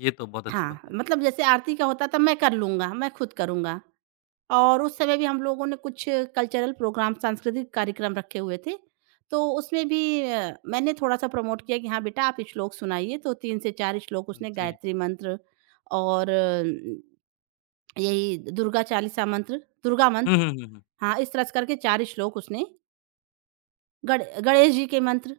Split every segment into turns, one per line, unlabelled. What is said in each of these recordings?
ये तो बहुत अच्छी
हाँ,
बात है।
मतलब जैसे आरती का होता तो मैं कर लूँगा मैं खुद करूँगा और उस समय भी हम लोगों ने कुछ कल्चरल प्रोग्राम सांस्कृतिक कार्यक्रम रखे हुए थे तो उसमें भी अ, मैंने थोड़ा-सा प्रमोट किया कि हाँ, बेटा आप श्लोक सुनाइए तो 3 से 4 श्लोक उसने
जी।
गायत्री मंत्र और यही दुर्गा चालीसा मंत्र दुर्गा
हुँ,
मंत्र
हुँ, हुँ, हुँ।
हाँ, इस तरह से करके 4 श्लोक उसने गणे गणेश जी के मंत्र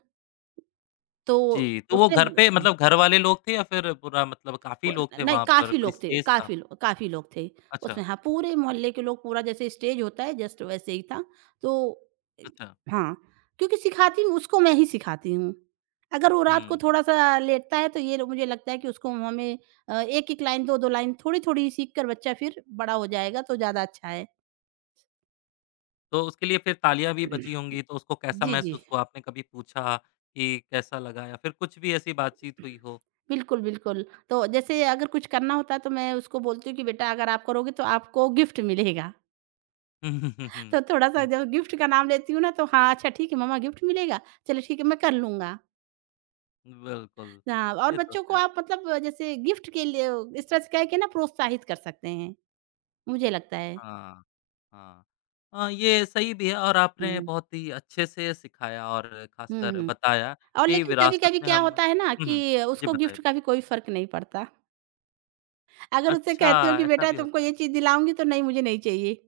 तो
जी, तो वो
उसने
घर
मतलब
पे
हाँ।
मतलब घर वाले लोग थे या फिर पूरा मतलब काफ़ी
वो
लोग
न
थे
नहीं
वहाँ पर
काफ़ी
कोई
लोग थे।
स्पेस था?
काफ़ी लो काफ़ी लोग थे
अच्छा।
उसमें हाँ, पूरे मोहल्ले के लोग पूरा जैसे स्टेज होता है जस्ट वैसे ही था। तो इ
अच्छा।
हाँ क्योंकि सिखाती हूँ उसको मैं ही सिखाती हूँ, अगर वो रात को
हुँ।
थोड़ा-सा लेटता है तो ये लो मुझे लगता है कि उसको मुँह में अ, 1-1 लाइन 2-2 लाइन थोड़ी-थोड़ी सीख कर बच्चा फिर बढ़ा हो जाएगा तो ज़्यादा अच्छा है।
तो उसके लिए फिर तालियाँ भी बजी होंगी तो उसको कैसा
जी, जी।
महसूस हुआ? आपने कभी पूछा कि कैसा लगा या फिर कुछ भी ऐसी बातचीत हुई हो?
बिल्कुल, बिल्कुल, तो जैसे अगर कुछ करना होता तो मैं उसको बोलती हूँ कि बेटा अगर आप करोगे तो आपको गिफ्ट मिलेगा।
हुँ, हुँ, हुँ, हुँ,
तो थोड़ा-सा
हुँ।
जब गिफ्ट का नाम लेती हूँ ना तो हाँ, अच्छा ठीक है मम्मा गिफ्ट मिलेगा? चलो ठीक है मैं कर लूँगा।
बिल्कुल,
हाँ। और
ये तो
बच्चों को
है।
आप मतलब जैसे गिफ्ट के लिए इस तरह से कह के ना प्रोत्साहित कर सकते हैं, मुझे लगता है।
हाँ, हाँ। हाँ, ये सही भी है और आपने
हुँ।
बहुत ही अच्छे से सिखाया और
हुँ,
ख़ासकर
हुँ।
बताया
और
कि
लेकिन
विरासत
कभी-कभी
में
क्या
हम
होता है ना
हुँ, हुँ,
कि
जी,
उसको गिफ्ट
बताएँ।
का भी कोई फ़र्क नहीं पड़ता। अगर उससे
अच्छा
कहती हूँ कि
ऐसा
बेटा
भी
तुमको
होता है?
ये चीज़ दिलाऊँगी तो, नहीं मुझे नहीं चाहिए।